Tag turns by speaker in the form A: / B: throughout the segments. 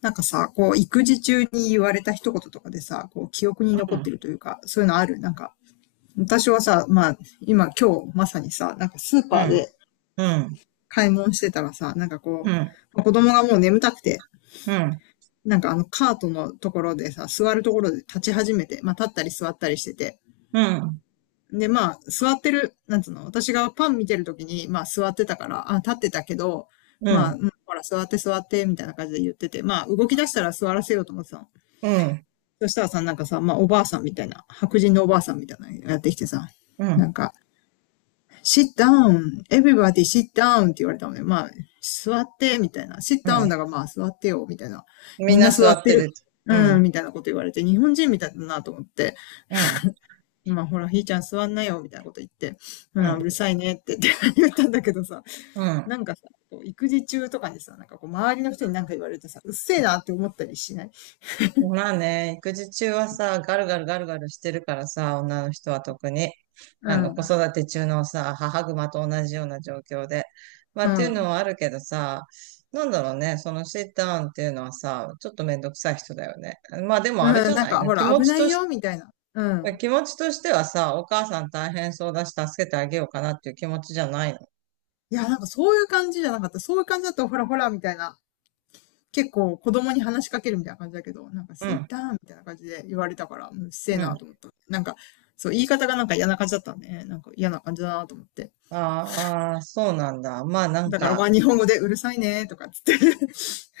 A: なんかさ、こう、育児中に言われた一言とかでさ、こう、記憶に
B: う
A: 残っ
B: ん、
A: てるというか、そういうのある？なんか、私はさ、まあ、今日、まさにさ、なんかスー
B: う
A: パー
B: ん、
A: で
B: うん、
A: 買い物してたらさ、なんか
B: う
A: こ
B: ん、
A: う、子供がもう眠たくて、
B: うん、
A: なんかあの、カートのところでさ、座るところで立ち始めて、まあ、立ったり座ったりしてて、
B: うん、うん、
A: で、まあ、座ってる、なんつうの、私がパン見てる時に、まあ、座ってたから、あ、立ってたけど、
B: う
A: まあ、
B: ん、
A: ほら、座って座って、みたいな感じで言ってて、まあ、動き出したら座らせようと思ってたの。そしたらさ、なんかさ、まあ、おばあさんみたいな、白人のおばあさんみたいなのやってきてさ、
B: うん、
A: なんか、sit down, everybody sit down って言われたのね。まあ、座って、みたいな。sit
B: う
A: down
B: ん。
A: だからまあ、座ってよ、みたいな。
B: み
A: み
B: ん
A: ん
B: な
A: な
B: 座
A: 座っ
B: っ
A: て
B: て
A: る。
B: る。うん、
A: うん、みたいなこと言われて、日本人みたいだなと思って、
B: うん、
A: まあ、ほら、ひーちゃん座んなよ、みたいなこと言って、う
B: う
A: ん、
B: ん、
A: うるさいねって言ったんだけどさ、
B: うん。
A: なんかさ、こう育児中とかにさ、なんかこう、周りの人になんか言われてさ、うっせえなって思ったりしない？
B: まあね、育児中はさ、ガルガルガルガルしてるからさ、女の人は特に、
A: う
B: 子
A: ん、
B: 育て中のさ、母熊と同じような状況で。まあ
A: う
B: っていうの
A: ん。
B: はあるけどさ、なんだろうね、そのシッターンっていうのはさ、ちょっとめんどくさい人だよね。まあでもあれじ
A: うん、
B: ゃ
A: なん
B: ない
A: か、
B: の、
A: ほ
B: 気
A: ら、
B: 持
A: 危
B: ち
A: ない
B: と
A: よ、
B: し
A: みたいな。うん。
B: 気持ちとしてはさ、お母さん大変そうだし、助けてあげようかなっていう気持ちじゃないの。
A: いや、なんかそういう感じじゃなかった。そういう感じだと、ほらほら、みたいな。結構子供に話しかけるみたいな感じだけど、なんか、
B: う
A: セイ
B: ん、
A: ターみたいな感じで言われたから、ううっせえ
B: うん。
A: なと思った。なんか、そう、言い方がなんか嫌な感じだったんで、ね、なんか嫌な感じだなと思って。
B: あーあー、そうなんだ。まあなん
A: だから、ま
B: か、
A: あ、日本語でうるさいね、とかっつって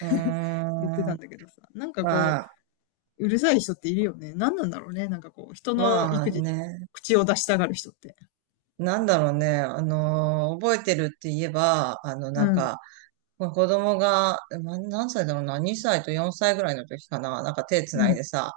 B: う
A: 言って
B: ー
A: たん
B: ん、
A: だけどさ。なんか
B: ま
A: こ
B: あ、
A: う、うるさい人っているよね。何なんだろうね。なんかこう、人の
B: まあ
A: 育児に
B: ね、
A: 口を出したがる人って。
B: なんだろうね、覚えてるって言えば、あの、な
A: う
B: ん
A: ん、
B: か、まあ、子供が、何歳だろうな、2歳と4歳ぐらいの時かな、なんか手つ
A: う
B: ないで
A: ん、
B: さ、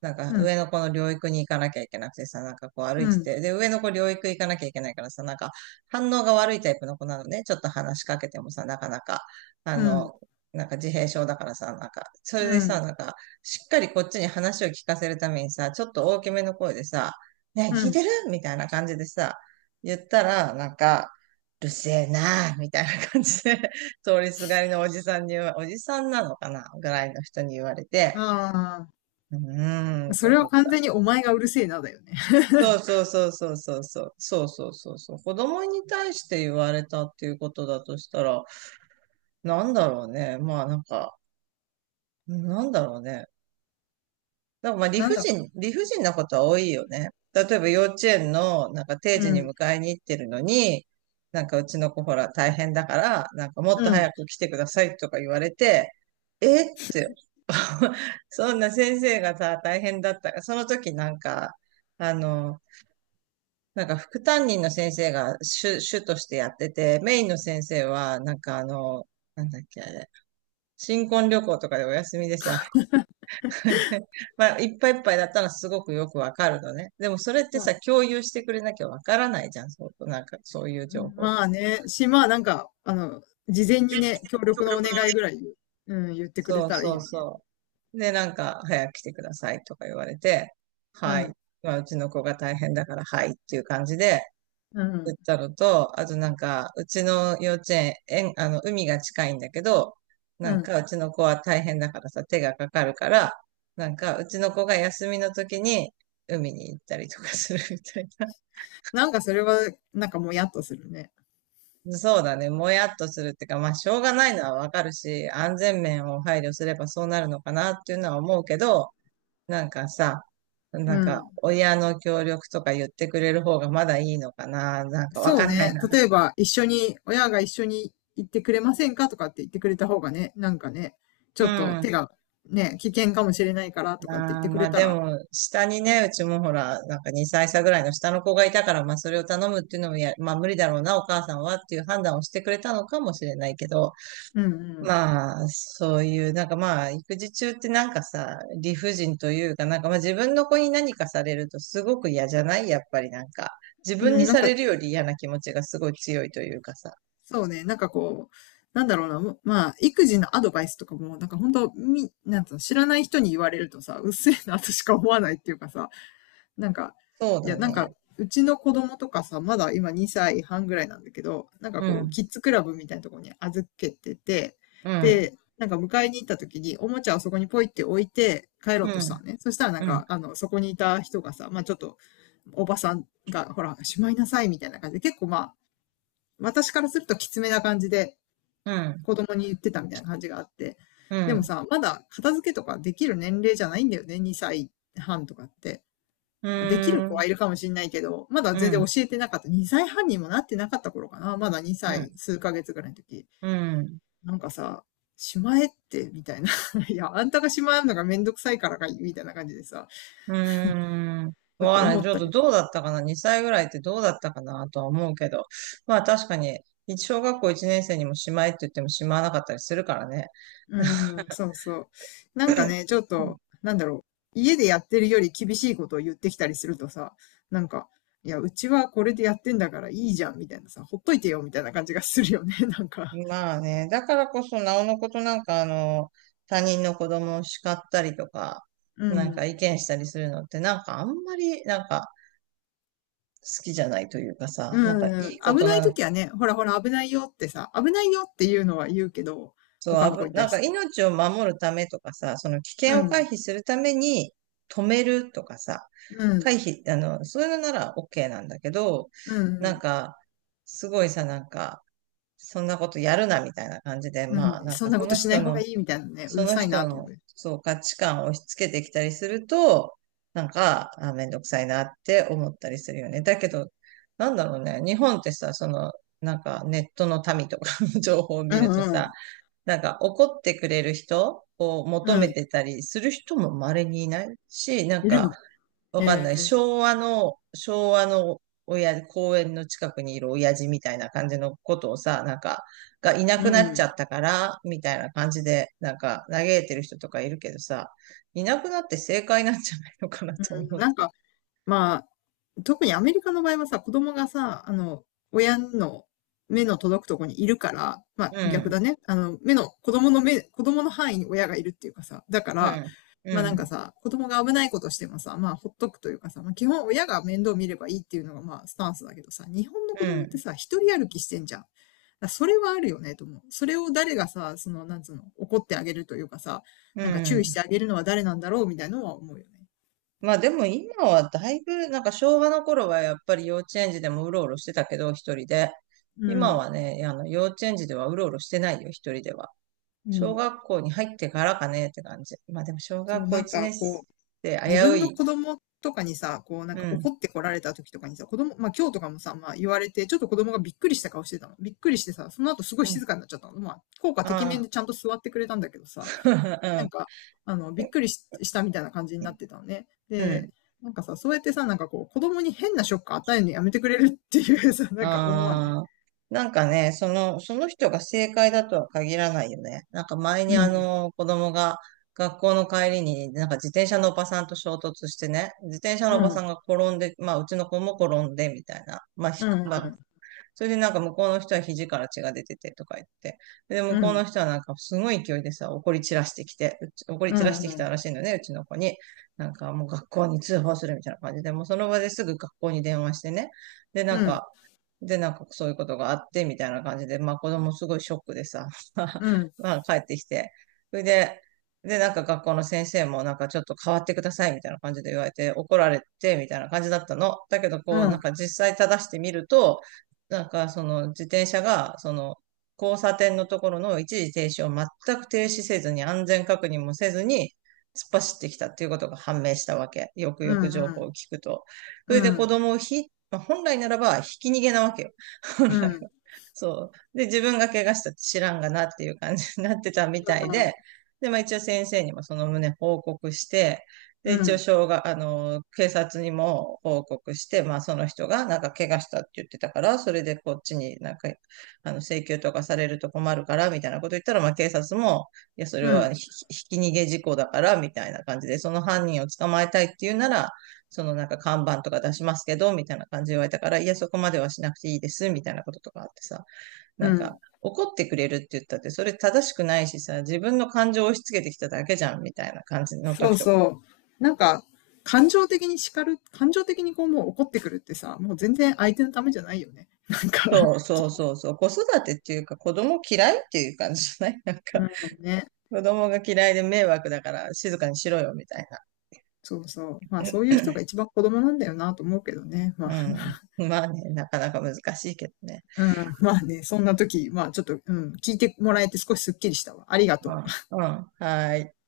B: なんか
A: うん、
B: 上の子の療育に行かなきゃいけなくてさ、なんかこう歩い
A: う
B: て
A: ん、
B: て、で、上の子療育行かなきゃいけないからさ、なんか反応が悪いタイプの子なのね、ちょっと話しかけてもさ、なかなか、あ
A: うん、
B: の、なんか自閉症だからさ、なんか、それで
A: う
B: さ、
A: ん。
B: なんか、しっかりこっちに話を聞かせるためにさ、ちょっと大きめの声でさ、ね
A: う
B: え、聞い
A: ん。
B: てるみたいな感じでさ、言ったら、なんか、うるせえなあみたいな感じで通りすがりのおじさんにおじさんなのかなぐらいの人に言われて、
A: あ
B: うーん
A: あ、
B: っ
A: そ
B: て
A: れ
B: 思
A: は
B: っ
A: 完
B: た。
A: 全にお前がうるせえなだよね。
B: そうそうそうそうそうそう。そうそうそうそう。子供に対して言われたっていうことだとしたら、なんだろうね。まあなんか、なんだろうね。でもまあ理
A: なん
B: 不
A: だ、
B: 尽、理不尽なことは多いよね。例えば幼稚園のなんか定時
A: う
B: に
A: ん、
B: 迎えに行ってるのに、なんかうちの子ほら大変だから、なんかもっと
A: うん。
B: 早く来てくださいとか言われて、えって、そんな先生がさ、大変だったから、その時なんか、あの、なんか副担任の先生が主としてやってて、メインの先生はなんかあの、なんだっけあれ、新婚旅行とかでお休みでさ、まあ、いっぱいいっぱいだったらすごくよくわかるのね。でもそれって
A: ま
B: さ、
A: あ、
B: 共有してくれなきゃわからないじゃん。そう、なんか、そういう情報。
A: まあね、し、まあなんか、あの、事前にね、協
B: 協
A: 力のお
B: 力の
A: 願い
B: ね。
A: ぐらい、うん、言ってくれ
B: そう
A: たらいい
B: そう
A: のにね。
B: そう。で、なんか、早く来てくださいとか言われて、
A: う
B: は
A: ん、
B: い。まあ、うちの子が大変だから、はいっていう感じで、
A: う
B: 言
A: ん、
B: ったのと、あとなんか、うちの幼稚園、海が近いんだけど、な
A: う
B: ん
A: ん。
B: か、うちの子は大変だからさ、手がかかるから、なんか、うちの子が休みの時に海に行ったりとかするみたいな。
A: なんかそれは、なんかもやっとするね。
B: そうだね、もやっとするってか、まあ、しょうがないのはわかるし、安全面を配慮すればそうなるのかなっていうのは思うけど、なんかさ、な
A: う
B: んか、
A: ん。
B: 親の協力とか言ってくれる方がまだいいのかな、なんかわ
A: そ
B: か
A: う
B: んな
A: ね。
B: いな。
A: 例えば、一緒に、親が一緒に行ってくれませんかとかって言ってくれた方がね、なんかね、ち
B: う
A: ょっと手
B: ん。
A: がね、危険かもしれないからとかって言っ
B: ああ、
A: てく
B: ま
A: れ
B: あ
A: た
B: で
A: ら、
B: も、下にね、うちもほら、なんか2歳差ぐらいの下の子がいたから、まあそれを頼むっていうのもまあ無理だろうな、お母さんはっていう判断をしてくれたのかもしれないけど、
A: うんうん。
B: まあ、そういう、なんかまあ、育児中ってなんかさ、理不尽というか、なんかまあ自分の子に何かされるとすごく嫌じゃないやっぱりなんか、自分
A: う
B: に
A: ん、なん
B: さ
A: か
B: れるより嫌な気持ちがすごい強いというかさ。
A: そうね、なんかこう、なんだろうな、もまあ、育児のアドバイスとかも、なんか本当み、なんつうの、知らない人に言われるとさ、うっせえなとしか思わないっていうかさ、なんか、
B: そう
A: い
B: だ
A: や、なんか、
B: ね。
A: うちの子供とかさ、まだ今2歳半ぐらいなんだけど、なんか
B: う
A: こう、
B: ん、
A: キッズクラブみたいなところに預けてて、
B: うん、
A: で、なんか迎えに行った時に、おもちゃをそこにポイって置いて帰ろ
B: う
A: うとし
B: ん、
A: たのね。そしたらなん
B: うん、
A: か、あの、そこにいた人がさ、まあちょっと、おばさんが、ほら、しまいなさいみたいな感じで、結構ま私からするときつめな感じで
B: うん、
A: 子供に言ってたみたいな感じがあって。
B: う
A: でも
B: ん、
A: さ、まだ片付けとかできる年齢じゃないんだよね、2歳半とかって。
B: う
A: まあできる子
B: ん、
A: はいるかもしれないけど、まだ
B: う
A: 全然教
B: ん、
A: えてなかった。2歳半にもなってなかった頃かな。まだ
B: う
A: 2
B: ん、
A: 歳数ヶ月ぐらいの時。
B: うん。
A: なんかさ、しまえって、みたいな。いや、あんたがしまえるのがめんどくさいからかい、みたいな感じでさ、ち
B: うーん。
A: ょっ
B: わ
A: と
B: か
A: 思
B: んない。ち
A: っ
B: ょっ
A: た
B: と
A: り
B: どうだったかな ?2 歳ぐらいってどうだったかなとは思うけど。まあ確かに、小学校1年生にもしまいって言ってもしまわなかったりするからね。
A: う ん、そうそう。なんかね、ちょっ
B: うん。
A: と、なんだろう。家でやってるより厳しいことを言ってきたりするとさ、なんか、いや、うちはこれでやってんだからいいじゃん、みたいなさ、ほっといてよ、みたいな感じがするよね、なんか。
B: まあね。だからこそ、なおのことなんかあの、他人の子供を叱ったりとか、
A: う
B: なんか意
A: ん。
B: 見したりするのってなんかあんまりなんか好きじゃないというか
A: う
B: さ、なんかい
A: ん。
B: いこ
A: 危
B: と
A: ない
B: なの。
A: 時はね、ほらほら危ないよってさ、危ないよっていうのは言うけど、
B: そう、
A: 他の子に
B: な
A: 対
B: ん
A: し
B: か
A: て。
B: 命を守るためとかさ、その危
A: う
B: 険を回
A: ん。
B: 避するために止めるとかさ、
A: うん。
B: 回避、あの、そういうのなら OK なんだけど、
A: う
B: なん
A: ん。
B: か、すごいさ、なんか、そんなことやるなみたいな感じで、
A: う
B: ま
A: ん。
B: あ、なん
A: そ
B: か
A: んな
B: そ
A: こと
B: の
A: しな
B: 人
A: い方が
B: の、
A: いいみたいなね、うるさいなと思う。
B: そう、価値観を押し付けてきたりすると、なんか、あ、めんどくさいなって思ったりするよね。だけど、なんだろうね、日本ってさ、その、なんかネットの民とかの 情報を
A: う
B: 見ると
A: んう
B: さ、
A: ん。
B: なんか怒ってくれる人を求
A: う
B: め
A: ん。
B: てたりする人も稀にいないし、なん
A: いる
B: か
A: の？
B: わかん
A: え
B: ない。
A: え、
B: 昭和の親、公園の近くにいる親父みたいな感じのことをさ、なんか、がいな
A: う
B: くなっ
A: ん。う
B: ち
A: ん。
B: ゃったから、みたいな感じで、なんか嘆いてる人とかいるけどさ、いなくなって正解なんじゃないのかなと思う。
A: なんか、まあ、特にアメリカの場合はさ、子供がさ、あの、親の目の届くとこにいるから、まあ
B: う
A: 逆
B: ん、
A: だね。あの、目の、子供の目、子供の範囲に親がいるっていうかさ、だか
B: う
A: ら、
B: ん、う
A: まあなんか
B: ん、
A: さ、子供が危ないことしてもさ、まあほっとくというかさ、まあ基本親が面倒見ればいいっていうのがまあスタンスだけどさ、日本の
B: う
A: 子供って
B: ん、
A: さ、一人歩きしてんじゃん。だからそれはあるよね、と思う。それを誰がさ、その、なんつうの、怒ってあげるというかさ、
B: う
A: なんか注意し
B: ん。
A: てあげるのは誰なんだろうみたいなのは思うよね。
B: まあでも今はだいぶ、なんか昭和の頃はやっぱり幼稚園児でもうろうろしてたけど、一人で。
A: う
B: 今
A: ん。
B: はね、あの幼稚園児ではうろうろしてないよ、一人では。
A: う
B: 小
A: ん。
B: 学校に入ってからかねって感じ。まあでも小
A: そ
B: 学
A: う、
B: 校
A: なん
B: 1
A: か
B: 年
A: こう、
B: 生危
A: 自
B: う
A: 分の
B: い。
A: 子供とかにさ、こうなん
B: う
A: か怒
B: ん。
A: ってこられた時とかにさ、子供、まあ今日とかもさ、まあ言われて、ちょっと子供がびっくりした顔してたの。びっくりしてさ、その後すごい
B: うん。
A: 静かになっちゃったの。まあ、効果
B: あ
A: 的面
B: あ。
A: でちゃんと座ってくれたんだけどさ、なん か、あの、びっくりしたみたいな感じに
B: う
A: なっ
B: ん。
A: てたのね。
B: う
A: で、
B: ん。
A: なんかさ、そうやってさ、なんかこう、子供に変なショック与えるのやめてくれるっていう さ、なんか思わない？
B: ああ、なんかね、その人が正解だとは限らないよね。なんか前にあの、子供が学校の帰りになんか自転車のおばさんと衝突してね、自転車のおばさんが転んで、まあうちの子も転んでみたいな、まあ
A: う
B: ひ
A: ん、
B: く、ま
A: う
B: あ
A: ん、
B: それでなんか向こうの人は肘から血が出ててとか言って。で、向
A: う
B: こうの
A: ん、
B: 人はなんかすごい勢いでさ、怒り
A: う
B: 散らし
A: ん、
B: てき
A: うん、
B: たらしいのね、うちの子に。なんかもう学校に通報するみたいな感じで、もうその場ですぐ学校に電話してね。で、なん
A: うん、
B: か、で、なんかそういうことがあって、みたいな感じで、まあ子供すごいショックでさ、
A: うん、
B: まあ帰ってきて。それで、なんか学校の先生もなんかちょっと変わってくださいみたいな感じで言われて怒られてみたいな感じだったの。だけど
A: う
B: こうなん
A: ん、
B: か実際正してみると、なんか、その自転車が、その、交差点のところの一時停止を全く停止せずに、安全確認もせずに、突っ走ってきたっていうことが判明したわけ。よく
A: う
B: よく
A: ん、
B: 情
A: う
B: 報を
A: ん、
B: 聞くと。それで
A: う
B: 子
A: ん、
B: 供をまあ本来ならば、ひき逃げなわけよ。本
A: うん、
B: 来
A: うん、
B: は。そう。で、自分が怪我したって知らんがなっていう感じになってたみたいで、
A: う
B: で、まあ一応先生にもその旨報告して、で、一応、
A: ん、
B: 障害、あの、警察にも報告して、まあ、その人が、なんか、怪我したって言ってたから、それでこっちになんか、あの、請求とかされると困るから、みたいなこと言ったら、まあ、警察も、いや、それ
A: う
B: は
A: ん、
B: ひき逃げ事故だから、みたいな感じで、その犯人を捕まえたいっていうなら、そのなんか、看板とか出しますけど、みたいな感じで言われたから、いや、そこまではしなくていいです、みたいなこととかあってさ、な
A: う
B: んか、
A: ん。
B: 怒ってくれるって言ったって、それ正しくないしさ、自分の感情を押し付けてきただけじゃん、みたいな感じの
A: そ
B: 時
A: う
B: と。
A: そう。なんか、感情的に叱る、感情的にこうもう怒ってくるってさ、もう全然相手のためじゃないよね。なんか、
B: そうそうそうそう。子育てっていうか子供嫌いっていう感じじゃない。 なんか、
A: うん、ね。
B: 子供が嫌いで迷惑だから静かにしろよみたいな。
A: そうそう。まあそういう人が一番子供なんだよなと思うけどね。ま
B: う
A: あ、
B: ん。まあね、なかなか難しいけどね。
A: うん、まあね、そんな時、まあちょっと、うん、聞いてもらえて少しすっきりしたわ。ありが
B: う
A: とう。
B: ん。うん。はーい。